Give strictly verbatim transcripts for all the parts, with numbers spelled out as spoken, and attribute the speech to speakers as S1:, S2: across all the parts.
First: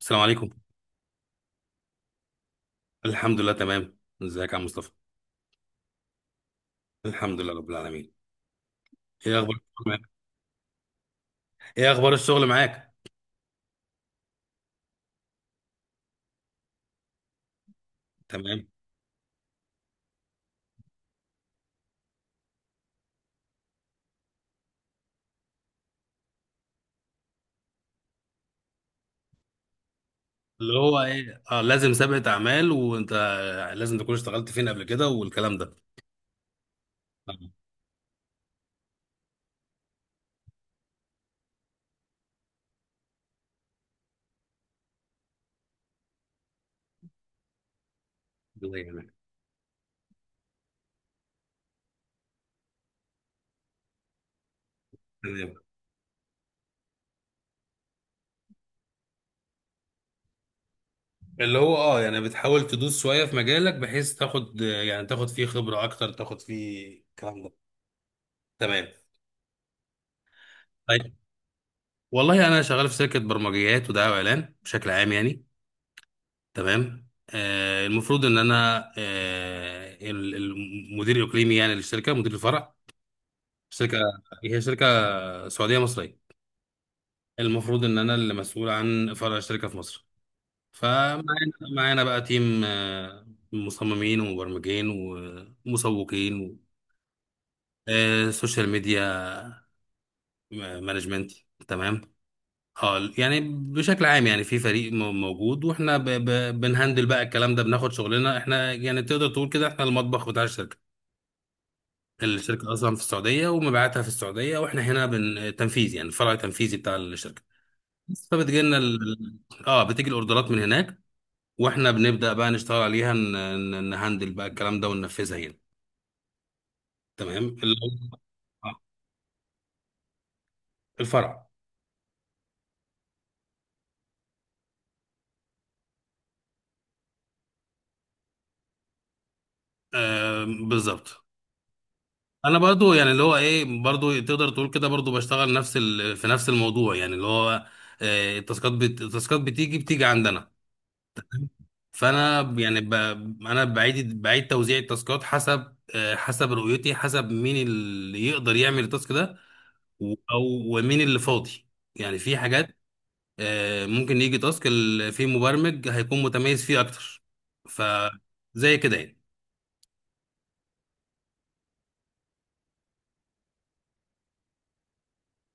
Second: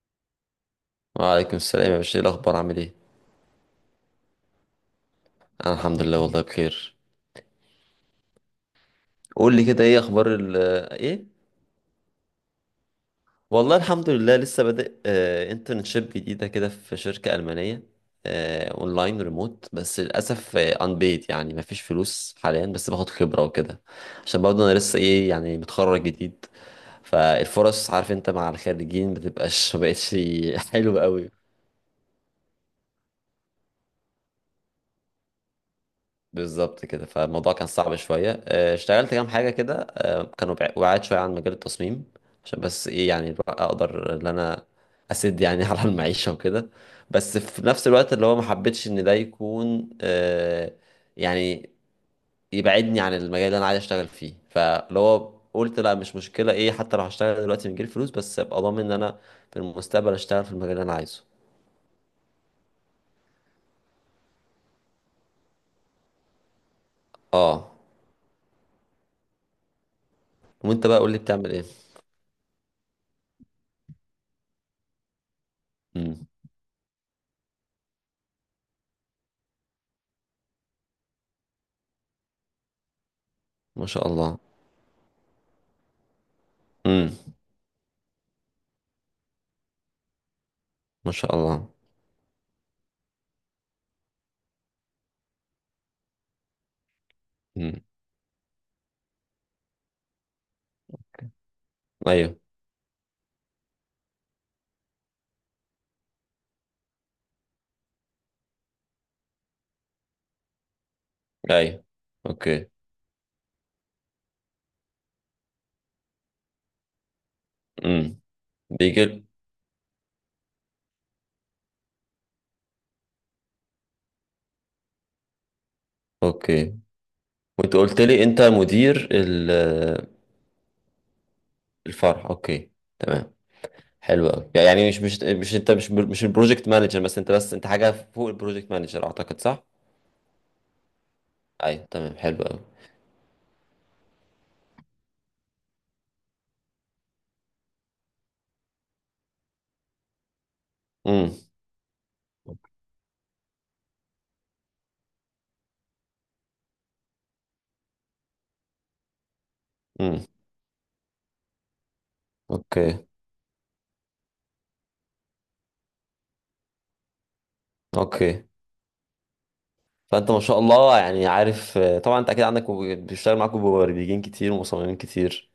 S1: السلام عليكم.
S2: وعليكم السلام يا باشا، ايه الاخبار؟ عامل ايه؟
S1: الحمد لله تمام، ازيك يا عم مصطفى؟
S2: انا الحمد لله والله بخير.
S1: الحمد لله رب العالمين. ايه اخبار
S2: قول لي كده
S1: الشغل
S2: ايه
S1: معاك؟
S2: اخبار ال ايه
S1: ايه اخبار الشغل معاك؟
S2: والله الحمد لله، لسه بادئ آه انترنشيب جديده كده في شركه المانيه.
S1: تمام.
S2: آه اونلاين ريموت، بس للاسف انبيد، يعني مفيش فلوس حاليا، بس باخد خبره وكده. عشان برضه انا لسه ايه، يعني متخرج جديد، فالفرص عارف انت مع الخريجين بتبقاش ما بقتش.
S1: اللي هو
S2: حلوه قوي.
S1: ايه اه لازم سابقة اعمال، وانت لازم تكون اشتغلت فين قبل كده والكلام ده.
S2: بالظبط كده،
S1: تمام.
S2: فالموضوع كان صعب شوية، آه، اشتغلت كام حاجة كده، آه، كانوا بع- بعاد شوية عن مجال التصميم. عشان بس ايه، يعني بقى اقدر ان انا اسد يعني على المعيشة وكده. بس في نفس الوقت اللي هو ما
S1: الله
S2: حبيتش ان ده
S1: يعينك.
S2: يكون، آه، يعني يبعدني عن المجال اللي انا عايز اشتغل فيه، فاللي هو
S1: تمام.
S2: قلت لا مش مشكلة ايه، حتى لو هشتغل دلوقتي من غير فلوس، بس ابقى ضامن ان انا في المستقبل اشتغل في المجال اللي انا عايزه.
S1: اللي هو اه يعني بتحاول تدوس شوية في مجالك بحيث تاخد يعني تاخد فيه خبرة اكتر، تاخد فيه الكلام ده.
S2: اه.
S1: تمام.
S2: وانت بقى قول
S1: طيب،
S2: لي بتعمل ايه؟
S1: والله انا شغال في شركة برمجيات ودعاية واعلان بشكل عام يعني.
S2: امم.
S1: تمام، آه المفروض ان انا آه ال- المدير الاقليمي يعني للشركه، مدير الفرع.
S2: ما
S1: شركه،
S2: شاء الله.
S1: هي شركه سعوديه مصريه.
S2: امم.
S1: المفروض ان انا اللي مسؤول عن فرع الشركه في مصر.
S2: ما
S1: فمعانا،
S2: شاء الله.
S1: معانا بقى تيم، آه مصممين ومبرمجين ومسوقين و-
S2: مم.
S1: آه سوشيال ميديا آه، مانجمنت. تمام.
S2: ايوه.
S1: اه يعني بشكل عام، يعني في فريق م- موجود، واحنا ب- ب- بنهندل بقى الكلام ده، بناخد شغلنا احنا، يعني تقدر تقول كده احنا المطبخ بتاع الشركه.
S2: ايوه. اوكي.
S1: الشركه اصلا في السعوديه ومبيعاتها في السعوديه، واحنا هنا بن تنفيذ، يعني الفرع التنفيذي بتاع الشركه.
S2: امم.
S1: بس فبتجي لنا ال...
S2: بيجل.
S1: ال- اه بتيجي الاوردرات من هناك، واحنا بنبدا بقى نشتغل عليها، ن... ن- نهندل بقى الكلام ده وننفذها هنا.
S2: اوكي.
S1: تمام،
S2: وانت
S1: اللي
S2: قلت
S1: هو
S2: لي انت
S1: آه،
S2: مدير ال-
S1: الفرع.
S2: الفرع. اوكي، تمام. حلو قوي، يعني مش مش مش انت مش مش البروجكت مانجر بس، انت بس انت حاجه فوق البروجكت مانجر، اعتقد، صح؟
S1: آه بالظبط.
S2: ايوه تمام، حلو
S1: انا
S2: قوي.
S1: برضو يعني اللي هو ايه، برضو تقدر تقول كده برضو بشتغل نفس ال... في نفس الموضوع، يعني اللي هو آه التاسكات بت... التاسكات بتيجي بتيجي عندنا.
S2: امم.
S1: فانا يعني ب... انا بعيد بعيد توزيع التاسكات حسب آه، حسب رؤيتي، حسب مين اللي يقدر يعمل التاسك ده و-
S2: امم.
S1: او ومين اللي فاضي. يعني في حاجات
S2: اوكي.
S1: آه، ممكن يجي تاسك ال- في مبرمج هيكون متميز فيه اكتر. ف
S2: اوكي.
S1: زي كده يعني.
S2: فانت ما شاء الله، يعني عارف آه، طبعا انت اكيد عندك مب- بيشتغل معاك مبرمجين كتير ومصممين كتير.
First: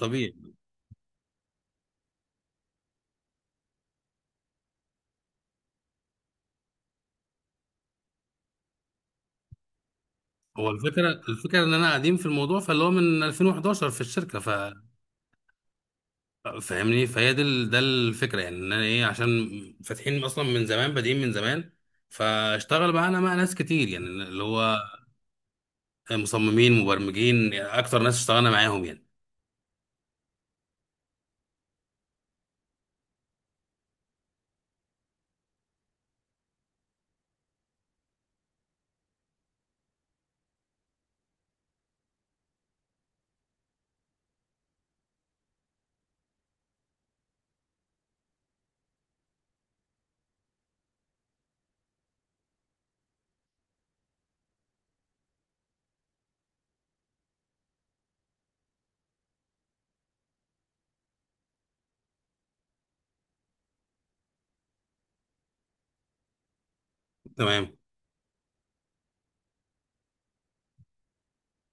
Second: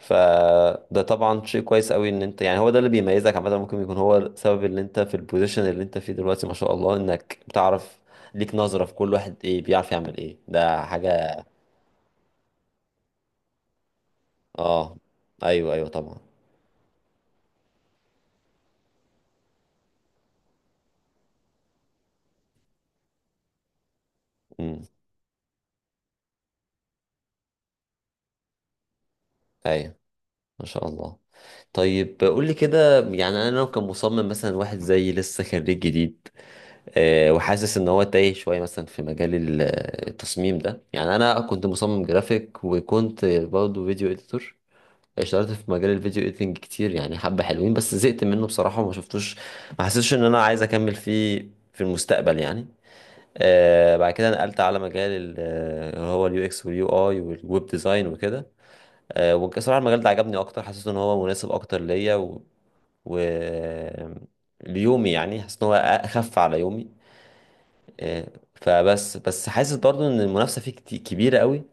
S1: طبيعي.
S2: طبعا شيء كويس قوي ان انت، يعني هو ده اللي بيميزك عامه، ممكن يكون هو السبب اللي انت في البوزيشن اللي انت فيه دلوقتي ما شاء الله، انك بتعرف ليك نظرة في كل واحد ايه بيعرف يعمل ايه،
S1: هو
S2: ده
S1: الفكره
S2: حاجة.
S1: الفكره ان انا قديم في الموضوع، فاللي هو من الفين وحداشر في الشركه. ف
S2: اه. ايوه ايوه طبعا.
S1: فاهمني. فهي دي ال- ده الفكره، يعني ان انا ايه عشان فاتحين اصلا من زمان، بادئين من زمان، فاشتغل معانا مع ناس كتير، يعني اللي هو
S2: امم.
S1: مصممين مبرمجين، يعني اكتر ناس اشتغلنا معاهم يعني.
S2: ايوه. ما شاء الله. طيب قول لي كده، يعني انا لو كان مصمم مثلا، واحد زي لسه خريج جديد، آه، وحاسس ان هو تايه شويه، مثلا في مجال ال- آه، التصميم ده. يعني انا كنت مصمم جرافيك، وكنت برضه فيديو اديتور، اشتغلت في مجال الفيديو اديتنج كتير، يعني حبه حلوين بس زهقت منه بصراحه وما شفتوش، ما حسيتش ان انا عايز اكمل فيه في المستقبل يعني. آه بعد كده نقلت على مجال ال- آه، اللي هو اليو اكس واليو اي والويب ديزاين وكده. آه وبصراحه المجال ده عجبني اكتر، حسيت ان هو مناسب اكتر ليا و... و... ليومي، يعني حاسس ان هو اخف على يومي.
S1: تمام.
S2: آه، فبس بس حاسس برضو ان المنافسه فيه كتي- كبيره قوي.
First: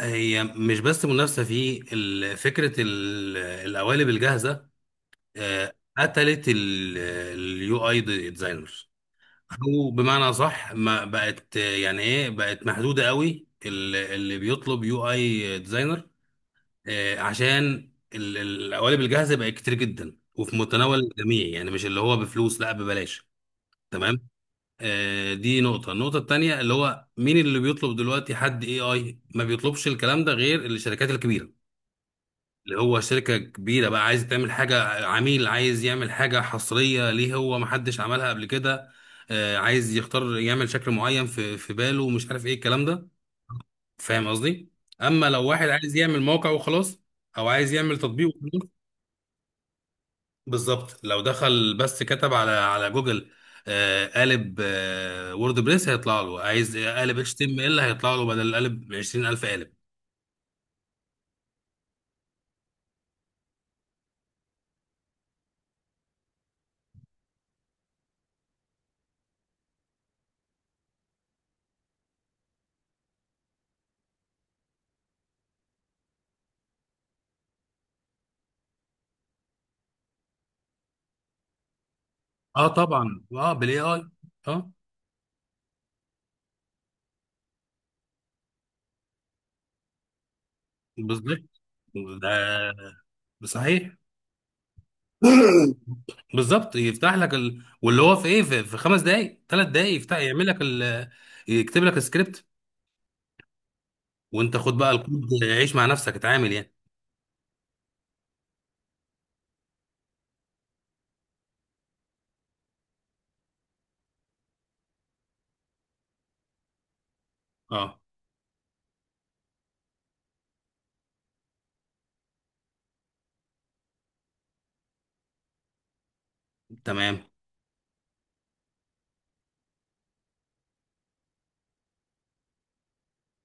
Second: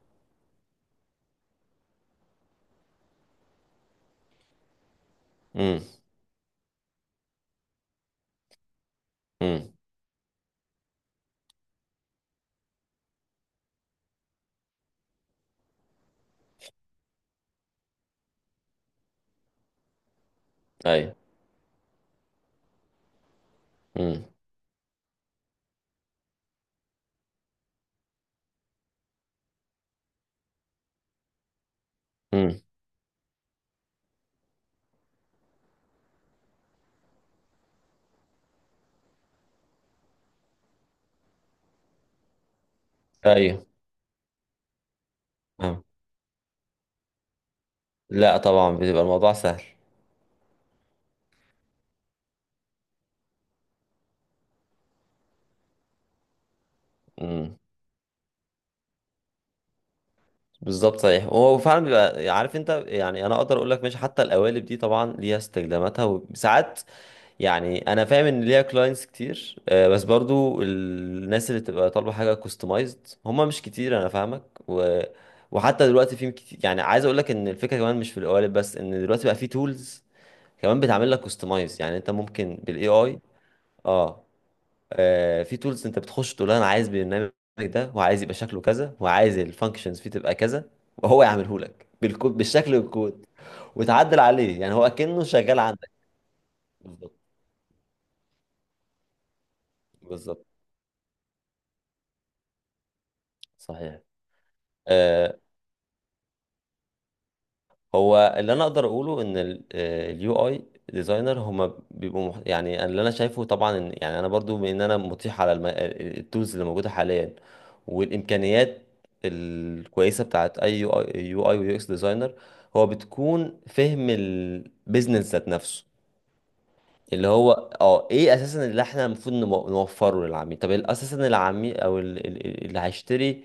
S1: هي مش بس منافسه في ال- فكره ال- القوالب الجاهزه، آه،
S2: امم.
S1: قتلت اليو اي ديزاينرز.
S2: امم.
S1: او بمعنى صح، ما بقت آه، يعني ايه بقت محدوده قوي، ال- اللي بيطلب يو اي ديزاينر، آه، عشان ال- ال- القوالب الجاهزه بقت كتير جدا وفي متناول
S2: ايوه.
S1: الجميع، يعني مش اللي هو بفلوس، لا ببلاش.
S2: امم.
S1: تمام. آه، دي نقطه. النقطه التانيه اللي هو مين اللي بيطلب دلوقتي؟ حد اي اي ما بيطلبش الكلام ده غير الشركات الكبيره،
S2: امم.
S1: اللي هو شركه كبيره بقى عايز تعمل حاجه، عميل عايز يعمل حاجه حصريه ليه، هو ما حدش عملها قبل كده، آه، عايز يختار يعمل شكل معين في في باله، ومش عارف ايه الكلام ده.
S2: ايوه.
S1: فاهم قصدي؟ اما لو واحد
S2: آه.
S1: عايز يعمل موقع وخلاص، او عايز يعمل تطبيق.
S2: لا طبعا بيبقى الموضوع سهل.
S1: بالظبط، لو دخل بس كتب على على جوجل آه، قالب آه، ووردبريس، هيطلع له. عايز قالب اتش تي
S2: امم.
S1: ام ال، هيطلع له بدل القالب عشرين الف قالب.
S2: بالظبط، صحيح، هو فعلا بيبقى عارف انت. يعني انا اقدر اقول لك ماشي، حتى القوالب دي طبعا ليها استخداماتها وساعات، يعني انا فاهم ان ليها كلاينتس كتير، آه، بس برضو الناس اللي تبقى طالبه حاجه كوستمايزد هم مش كتير، انا فاهمك. و... وحتى دلوقتي في كتير، يعني عايز اقول لك ان الفكره كمان مش في القوالب بس، ان دلوقتي بقى في تولز كمان بتعمل لك كوستمايز، يعني انت ممكن
S1: اه
S2: بالاي
S1: طبعا،
S2: اي.
S1: اه بالاي اي.
S2: اه.
S1: اه
S2: آه، في تولز انت بتخش تقول له انا عايز البرنامج ده، وعايز يبقى شكله كذا، وعايز الفانكشنز فيه تبقى كذا، وهو
S1: بالظبط
S2: يعمله لك بالكود، بالشكل
S1: ده.
S2: والكود،
S1: صحيح.
S2: وتعدل عليه، يعني هو كأنه شغال عندك.
S1: بالظبط، يفتح
S2: بالظبط.
S1: لك ال... واللي هو في ايه، في, في خمس دقائق، ثلاث دقائق يفتح،
S2: بالظبط.
S1: يعمل لك ال... يكتب لك السكريبت.
S2: صحيح.
S1: وانت خد بقى
S2: آه،
S1: الكود، عيش مع نفسك، اتعامل يعني.
S2: هو اللي انا اقدر اقوله ان اليو اي ديزاينر هما بيبقوا مح... يعني اللي انا شايفه طبعا، إن، يعني انا برضو بما ان انا مطيح على الم... التولز اللي موجوده حاليا
S1: اه
S2: والامكانيات الكويسه بتاعت اي يو اي، يو اي ويو اكس ديزاينر، هو بتكون فهم البيزنس ذات نفسه.
S1: تمام.
S2: اللي هو اه ايه اساسا اللي احنا المفروض نمو- نوفره للعميل. طب ال- اساسا العميل، او ال- ال- ال- اللي هيشتري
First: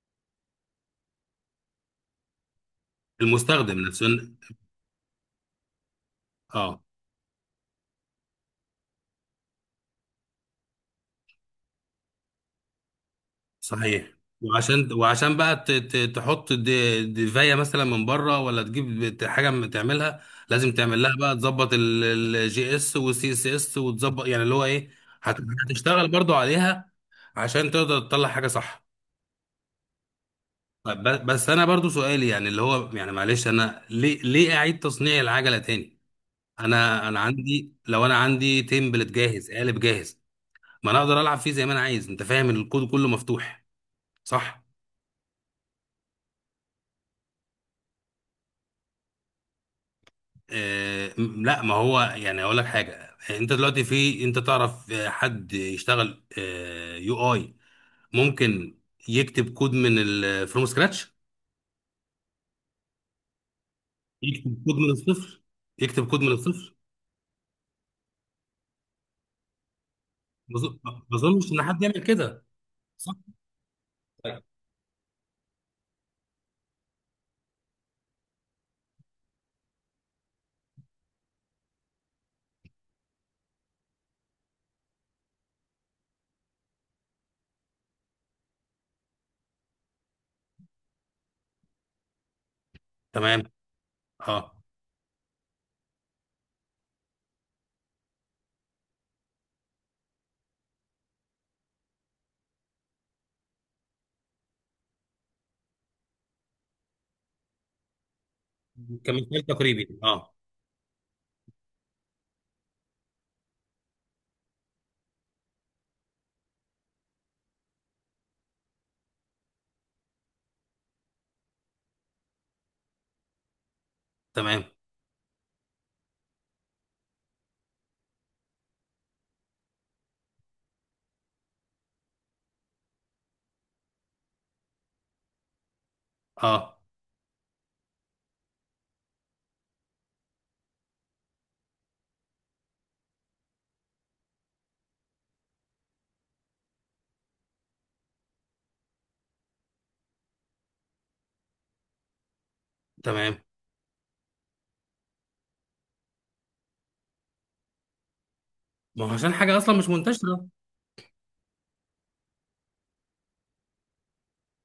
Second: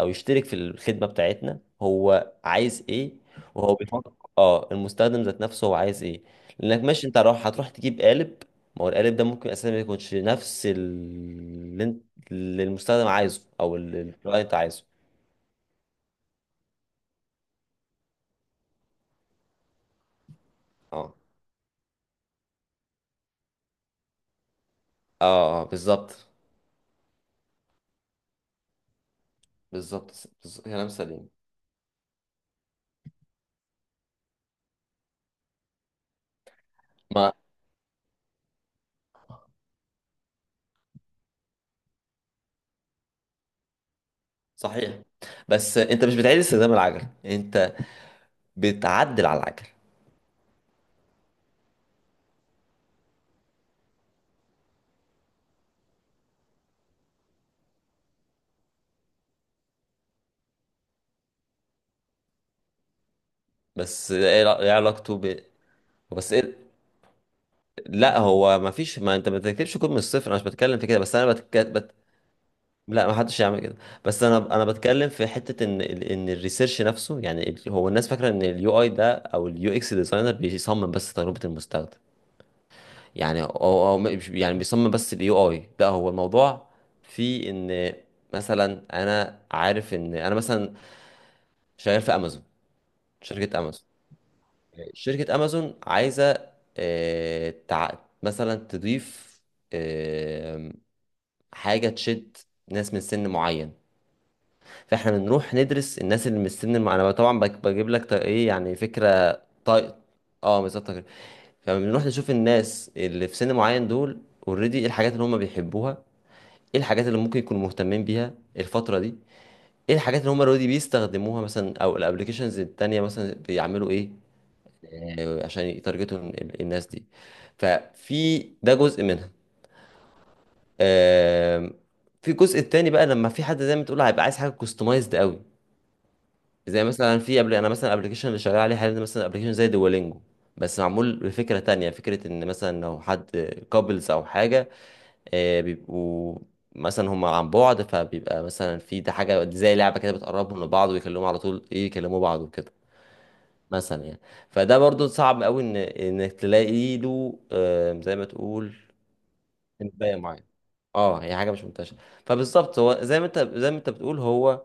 S2: او يشترك في الخدمة بتاعتنا هو عايز ايه؟ وهو
S1: المستخدم نفسه.
S2: بيفكر. اه، المستخدم ذات نفسه هو عايز ايه.
S1: اه.
S2: لانك ماشي، انت راح هتروح تجيب قالب، ما هو القالب ده ممكن اساسا ما يكونش نفس ال- اللي انت، اللي المستخدم عايزه، او ال- ال-
S1: صحيح.
S2: الكلاينت عايزه.
S1: وعشان وعشان بقى ت- ت- تحط دي- دفايه مثلا من بره، ولا تجيب ت- حاجه من تعملها، لازم تعمل
S2: اه.
S1: لها بقى، تظبط الجي اس والسي اس اس، وتظبط يعني اللي هو ايه،
S2: اه
S1: هت-
S2: آه،
S1: هتشتغل
S2: بالظبط.
S1: برضو عليها عشان تقدر تطلع حاجه صح.
S2: بالظبط. بالظبط، كلام
S1: طيب، ب-
S2: سليم.
S1: بس انا برضو سؤالي يعني اللي هو، يعني معلش، انا ليه ليه اعيد تصنيع العجله تاني؟ انا انا
S2: ما
S1: عندي، لو انا عندي تمبلت جاهز، قالب جاهز، ما انا اقدر العب فيه زي ما انا عايز، انت فاهم، الكود كله مفتوح. صح.
S2: صحيح، بس انت مش بتعيد استخدام العجل، انت بتعدل على العجل.
S1: آه، م- لا، ما هو يعني اقول لك حاجه، انت دلوقتي في، انت تعرف آه، حد يشتغل آه، يو اي، ممكن يكتب كود من ال فروم سكراتش.
S2: بس ايه لا-
S1: يكتب
S2: إيه
S1: كود من
S2: علاقته ب
S1: الصفر. يكتب كود من
S2: بس إيه...
S1: الصفر.
S2: لا هو ما فيش، ما انت ما بتركبش كود من الصفر. انا مش
S1: ما أظن-
S2: بتكلم في كده، بس
S1: ما
S2: انا
S1: اظنش
S2: بتك...
S1: ان حد
S2: بت...
S1: يعمل كده.
S2: لا ما
S1: صح.
S2: حدش يعمل كده. بس انا
S1: طيب.
S2: انا بتكلم في حته ان ال- ان الريسيرش نفسه، يعني ال- هو الناس فاكره ان اليو اي ده او اليو اكس ديزاينر بيصمم بس تجربه المستخدم. يعني هو هو مش- يعني بيصمم بس اليو اي، لا هو الموضوع في ان، مثلا انا عارف ان انا مثلا شغال في امازون،
S1: تمام.
S2: شركه امازون،
S1: اه،
S2: شركة امازون عايزة، آه، تع... مثلا تضيف آه، حاجة تشد ناس من سن معين. فاحنا بنروح ندرس الناس اللي من السن الم... انا طبعا بج- بجيب لك ط- ايه، يعني فكرة.
S1: كمثال تقريبي.
S2: طيب.
S1: اه
S2: اه بالظبط كده. فبنروح نشوف الناس اللي في سن معين دول، اوريدي ايه الحاجات اللي هم بيحبوها، ايه الحاجات اللي ممكن يكونوا مهتمين بيها الفترة دي، ايه الحاجات اللي هم اوريدي بيستخدموها مثلا، او الابلكيشنز التانية مثلا بيعملوا ايه،
S1: تمام.
S2: آه، عشان يتارجتوا ال- الناس دي. ففي ده جزء منها. آم، في الجزء التاني بقى لما في حد زي ما تقول هيبقى عايز حاجه كوستمايزد قوي،
S1: اه
S2: زي مثلا في قبل، انا مثلا ابلكيشن اللي شغال عليه حاليا ده، مثلا ابلكيشن زي دوالينجو بس معمول بفكره تانية. فكره ان مثلا لو حد كابلز او حاجه، آه، بيبقوا مثلا هم عن بعد، فبيبقى مثلا في ده حاجه زي لعبه كده بتقربهم لبعض، ويكلموا على طول ايه، يكلموا بعض وكده
S1: تمام.
S2: مثلا يعني. فده برضو صعب قوي ان انك تلاقي له، آه، زي ما تقول
S1: ما هو عشان حاجه اصلا مش
S2: انباية معينة.
S1: منتشره.
S2: اه هي حاجة مش منتشرة. فبالظبط هو زي ما انت زي ما انت بتقول، هو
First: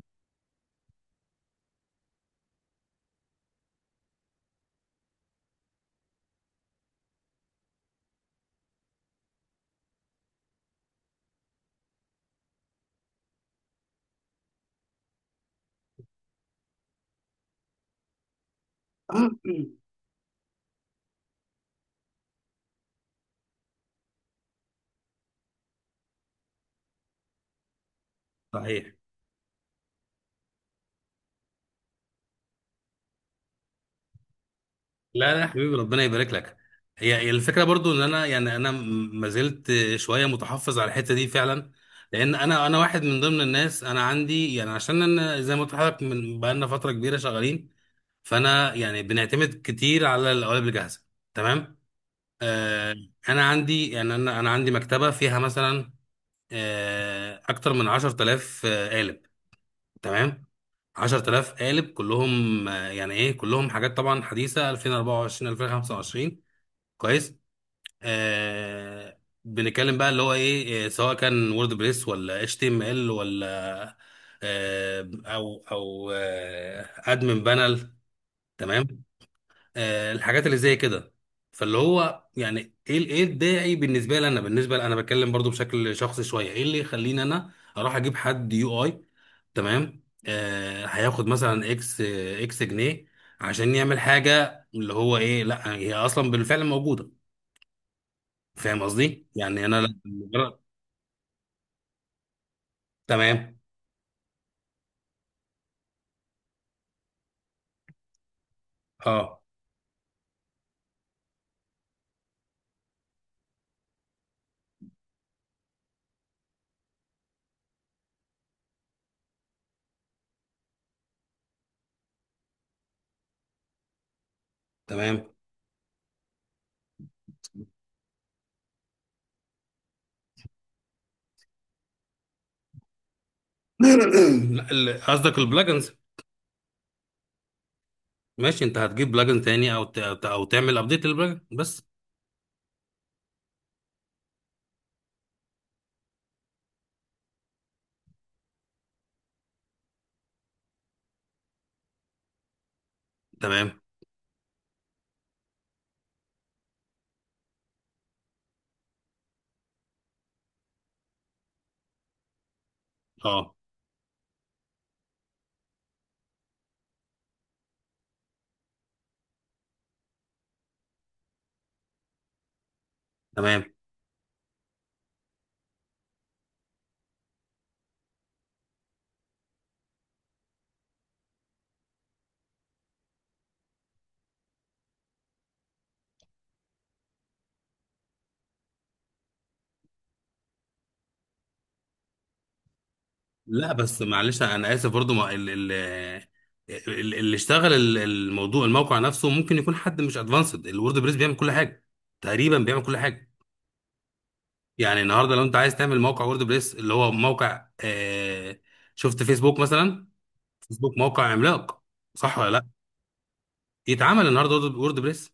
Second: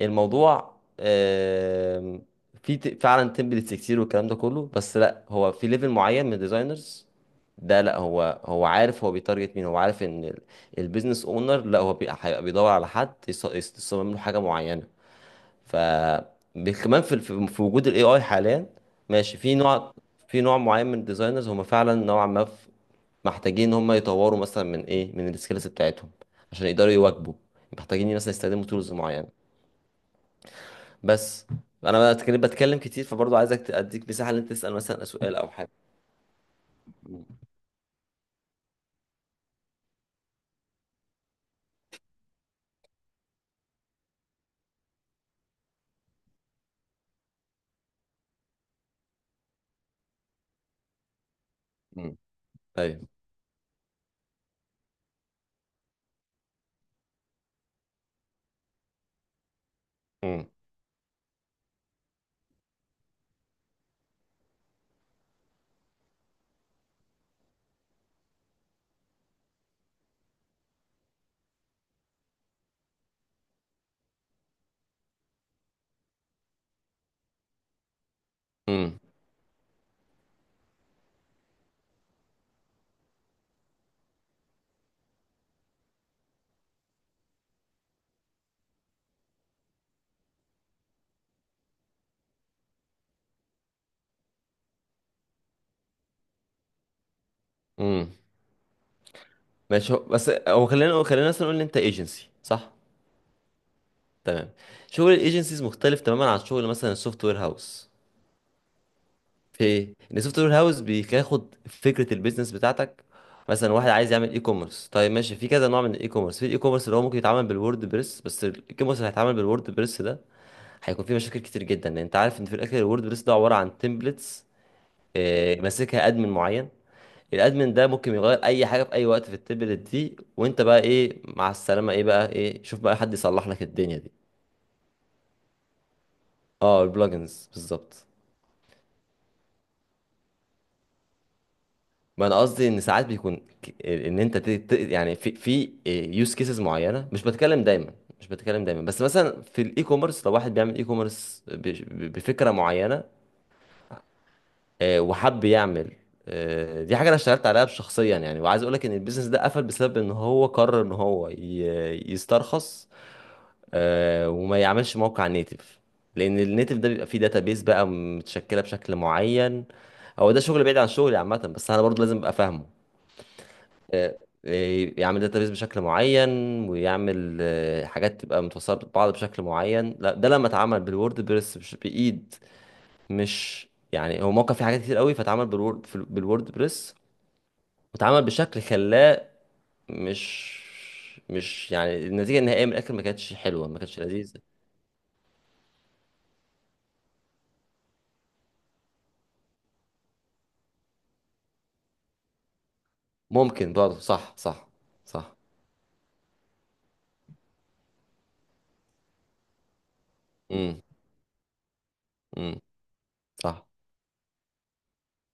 S2: الموضوع آم، في ت- فعلا تمبلتس كتير والكلام ده كله، بس لا هو في ليفل معين من الديزاينرز ده، لا هو، هو عارف هو بيتارجت مين، هو عارف ان البيزنس اونر، لا هو بي- هيبقى بيدور على حد يص- يص- يصمم له حاجة معينة. ف بي- كمان في في في وجود الاي اي حاليا، ماشي في نوع، في نوع معين من الديزاينرز هم فعلا نوعا ما ف- محتاجين ان هم يطوروا مثلا من ايه، من السكيلز بتاعتهم عشان يقدروا يواكبوا، محتاجين مثلا يستخدموا تولز
S1: صحيح.
S2: معينه. بس انا بقى بتكلم بتكلم كتير، فبرضه عايزك ت- اديك مساحه ان انت تسال مثلا
S1: لا
S2: سؤال
S1: لا يا
S2: او حاجه.
S1: حبيبي، ربنا يبارك لك. هي هي الفكره برضو ان انا يعني انا م- ما زلت شويه متحفظ على الحته دي فعلا. لان انا انا واحد من ضمن الناس، انا عندي يعني، عشان انا زي ما قلت لحضرتك من بقالنا فتره كبيره شغالين، فانا يعني بنعتمد كتير على القوالب الجاهزه. تمام.
S2: مم.
S1: آه.
S2: طيب.
S1: انا عندي، يعني انا انا عندي مكتبه فيها مثلا آه اكتر من عشر آلاف آه، قالب. تمام.
S2: امم.
S1: عشر آلاف قالب كلهم آه، يعني ايه، كلهم حاجات طبعا حديثه، الفين واربعه وعشرين الفين وخمسه وعشرين. كويس. آه، بنتكلم بقى اللي هو ايه، آه، سواء كان وورد بريس، ولا اتش تي ام ال، ولا آه او او آه ادمن بانل.
S2: امم.
S1: تمام. آه الحاجات اللي زي كده. فاللي هو يعني ايه، ال- ايه الداعي بالنسبه لي انا، بالنسبه لي انا بتكلم برضو بشكل شخصي شويه، ايه اللي يخليني انا اروح اجيب حد يو اي، تمام، آه هياخد مثلا اكس اكس جنيه عشان يعمل حاجه، اللي هو ايه، لا هي اصلا بالفعل موجوده.
S2: امم.
S1: فاهم قصدي؟ يعني انا
S2: ماشي هو-
S1: لا-
S2: بس
S1: مجرد.
S2: هو خلينا، خلينا مثلا نقول ان انت ايجنسي صح،
S1: تمام.
S2: تمام. شغل الايجنسيز مختلف تماما عن شغل مثلا السوفت وير هاوس،
S1: اه
S2: في ان سوفت وير هاوس بياخد فكره البيزنس بتاعتك. مثلا واحد عايز يعمل اي كوميرس، طيب ماشي في كذا نوع من الاي كوميرس، في الاي كوميرس اللي هو ممكن يتعمل بالوورد بريس، بس الاي كوميرس اللي هيتعمل بالوورد بريس ده هيكون فيه مشاكل كتير جدا، لان انت عارف ان في الاخر الوورد بريس ده عباره عن تمبلتس
S1: تمام.
S2: ماسكها ادمن معين، الادمن ده ممكن يغير اي حاجه في اي وقت في التمبلت دي، وانت بقى ايه مع السلامه، ايه بقى ايه، شوف بقى حد يصلح لك
S1: لا،
S2: الدنيا دي.
S1: ال- قصدك البلاجنز.
S2: اه البلجنز بالظبط.
S1: ماشي، انت هتجيب بلاجن تاني، او ت- او تعمل ابديت للبلاجن بس.
S2: ما انا قصدي ان ساعات بيكون ك- ان انت ت- ت- يعني في في يوز كيسز معينه، مش بتكلم دايما، مش بتكلم دايما بس مثلا في الاي كوميرس، لو واحد بيعمل اي كوميرس بفكره معينه،
S1: تمام.
S2: آه، وحب يعمل، آه، دي حاجه انا اشتغلت عليها شخصيا يعني، وعايز اقول لك ان البيزنس ده قفل بسبب ان هو قرر ان هو ي- يسترخص،
S1: اه
S2: آه، وما يعملش موقع نيتف، لان النيتف ده بيبقى فيه داتابيز بقى متشكله بشكل معين. هو ده شغل بعيد عن شغلي عامه، بس انا برضه لازم ابقى فاهمه.
S1: تمام.
S2: آه، آه، يعمل داتابيز بشكل معين، ويعمل آه، حاجات تبقى متوصله ببعض بشكل معين، لا ده لما اتعمل بالوورد بريس مش بايد. مش يعني هو موقع فيه حاجات كتير قوي فاتعمل بالوورد في- بالوورد بريس، واتعمل بشكل خلاه، مش مش يعني النتيجه النهائيه من الاخر ما كانتش حلوه،
S1: لا
S2: ما كانتش
S1: بس
S2: لذيذه.
S1: معلش، انا اسف برضو، ما ال- ال- ال- اللي اشتغل ال- الموضوع، الموقع نفسه ممكن يكون حد مش ادفانسد، الورد بريس بيعمل كل حاجه، تقريبا بيعمل كل حاجه.
S2: ممكن برضه. صح. صح.
S1: يعني النهارده
S2: صح.
S1: لو انت عايز تعمل موقع وورد بريس، اللي هو موقع آه، شفت فيسبوك مثلا؟
S2: امم.
S1: فيسبوك موقع عملاق، صح
S2: امم.
S1: ولا؟
S2: صح.
S1: يتعامل النهارده وورد وورد بريس،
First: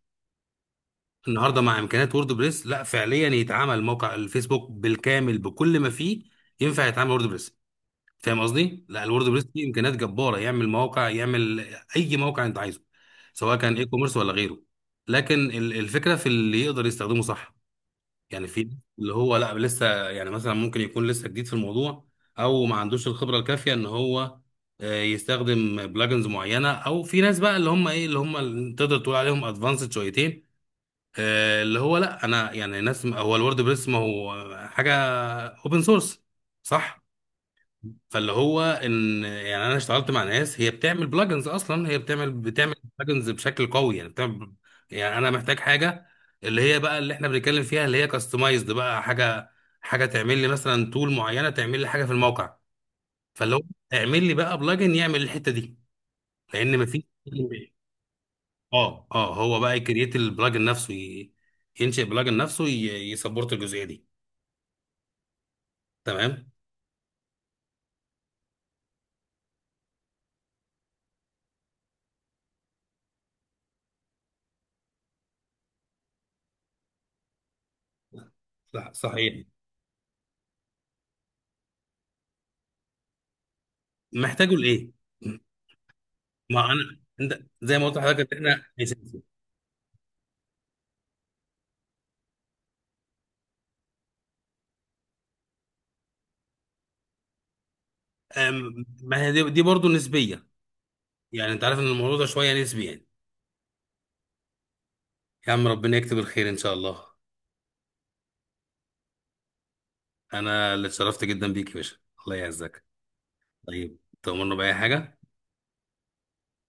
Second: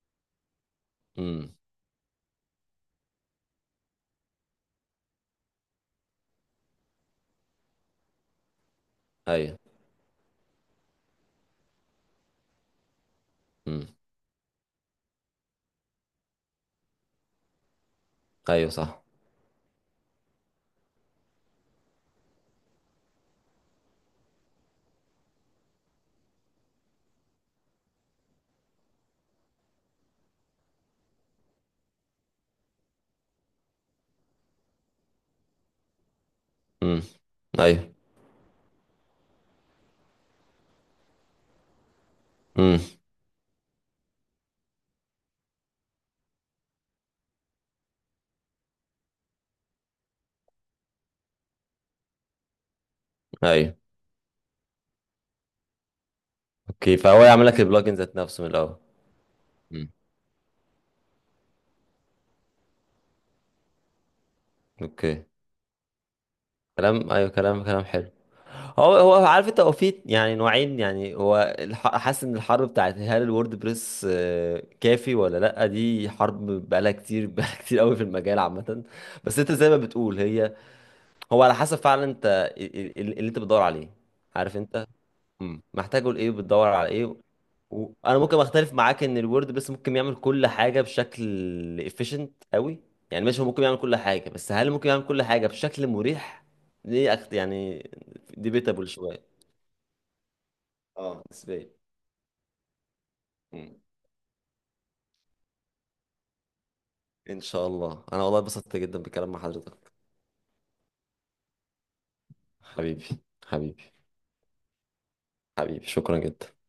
S2: امم.
S1: النهارده مع امكانيات وورد بريس، لا، فعليا يتعامل موقع الفيسبوك بالكامل بكل ما فيه؟ ينفع يتعامل وورد بريس؟ فاهم قصدي؟ لا، الوورد بريس
S2: ايوه.
S1: فيه امكانيات جباره، يعمل مواقع، يعمل اي موقع انت عايزه، سواء كان اي
S2: امم.
S1: كوميرس ولا غيره. لكن ال- الفكره في اللي يقدر يستخدمه صح. يعني
S2: ايوه.
S1: في
S2: صح.
S1: اللي هو لا، لسه يعني مثلا ممكن يكون لسه جديد في الموضوع، او ما عندوش الخبره الكافيه ان هو آه، يستخدم بلجنز معينه، او في ناس بقى اللي هم ايه، اللي هم اللي تقدر تقول عليهم ادفانسد شويتين، آه، اللي هو لا انا يعني ناس، هو الورد بريس ما هو حاجه اوبن سورس، صح.
S2: امم. ايوه.
S1: فاللي هو ان يعني انا اشتغلت مع ناس هي بتعمل بلجنز اصلا، هي بتعمل بتعمل
S2: امم.
S1: بلجنز بشكل قوي، يعني بتعمل، يعني انا محتاج حاجه اللي هي بقى اللي احنا بنتكلم فيها، اللي هي كاستمايزد بقى حاجه، حاجه تعمل لي مثلا تول معينه، تعمل لي حاجه في الموقع. فاللي هو
S2: ايوه.
S1: اعمل لي بقى بلجن يعمل الحته دي، لان
S2: اوكي،
S1: مفيش
S2: فهو يعمل لك البلجن ذات نفسه من الاول.
S1: اه اه هو بقى
S2: مم.
S1: يكريت البلجن نفسه، ي- ينشئ بلجن نفسه، ي- يسبورت الجزئيه دي.
S2: اوكي.
S1: تمام.
S2: كلام، ايوه، كلام، كلام حلو. هو هو عارف انت، هو في يعني نوعين، يعني هو الح- حاسس ان الحرب بتاعت هل الووردبريس آه، كافي ولا لا، دي حرب بقالها كتير بقالها كتير قوي في المجال عامة.
S1: صح
S2: بس
S1: صحيح.
S2: انت زي ما بتقول، هي هو على حسب فعلا، انت ال- ال- اللي انت بتدور عليه،
S1: محتاجه
S2: عارف انت.
S1: لايه.
S2: مم. محتاجه لايه،
S1: ما
S2: بتدور على
S1: انا
S2: ايه.
S1: انت زي ما
S2: و...
S1: قلت
S2: انا
S1: لحضرتك
S2: ممكن
S1: ان احنا
S2: اختلف معاك ان
S1: اساسي.
S2: الوورد بس ممكن يعمل كل حاجه بشكل efficient قوي. يعني ماشي هو ممكن يعمل كل حاجه، بس هل ممكن يعمل كل حاجه بشكل مريح؟ دي أكت... يعني debatable
S1: أم، ما هي
S2: شويه.
S1: دي, دي برضه نسبيه.
S2: اه
S1: يعني
S2: بالنسبه
S1: انت
S2: لي.
S1: عارف ان الموضوع ده شويه نسبي يعني.
S2: مم.
S1: يا عم ربنا يكتب الخير ان شاء الله.
S2: ان شاء الله. انا والله اتبسطت جدا بالكلام مع حضرتك.
S1: انا اللي اتشرفت جدا بيك يا باشا. الله يعزك.
S2: حبيبي. حبيبي.
S1: طيب تؤمرنا باي حاجه.
S2: حبيبي شكرا جدا.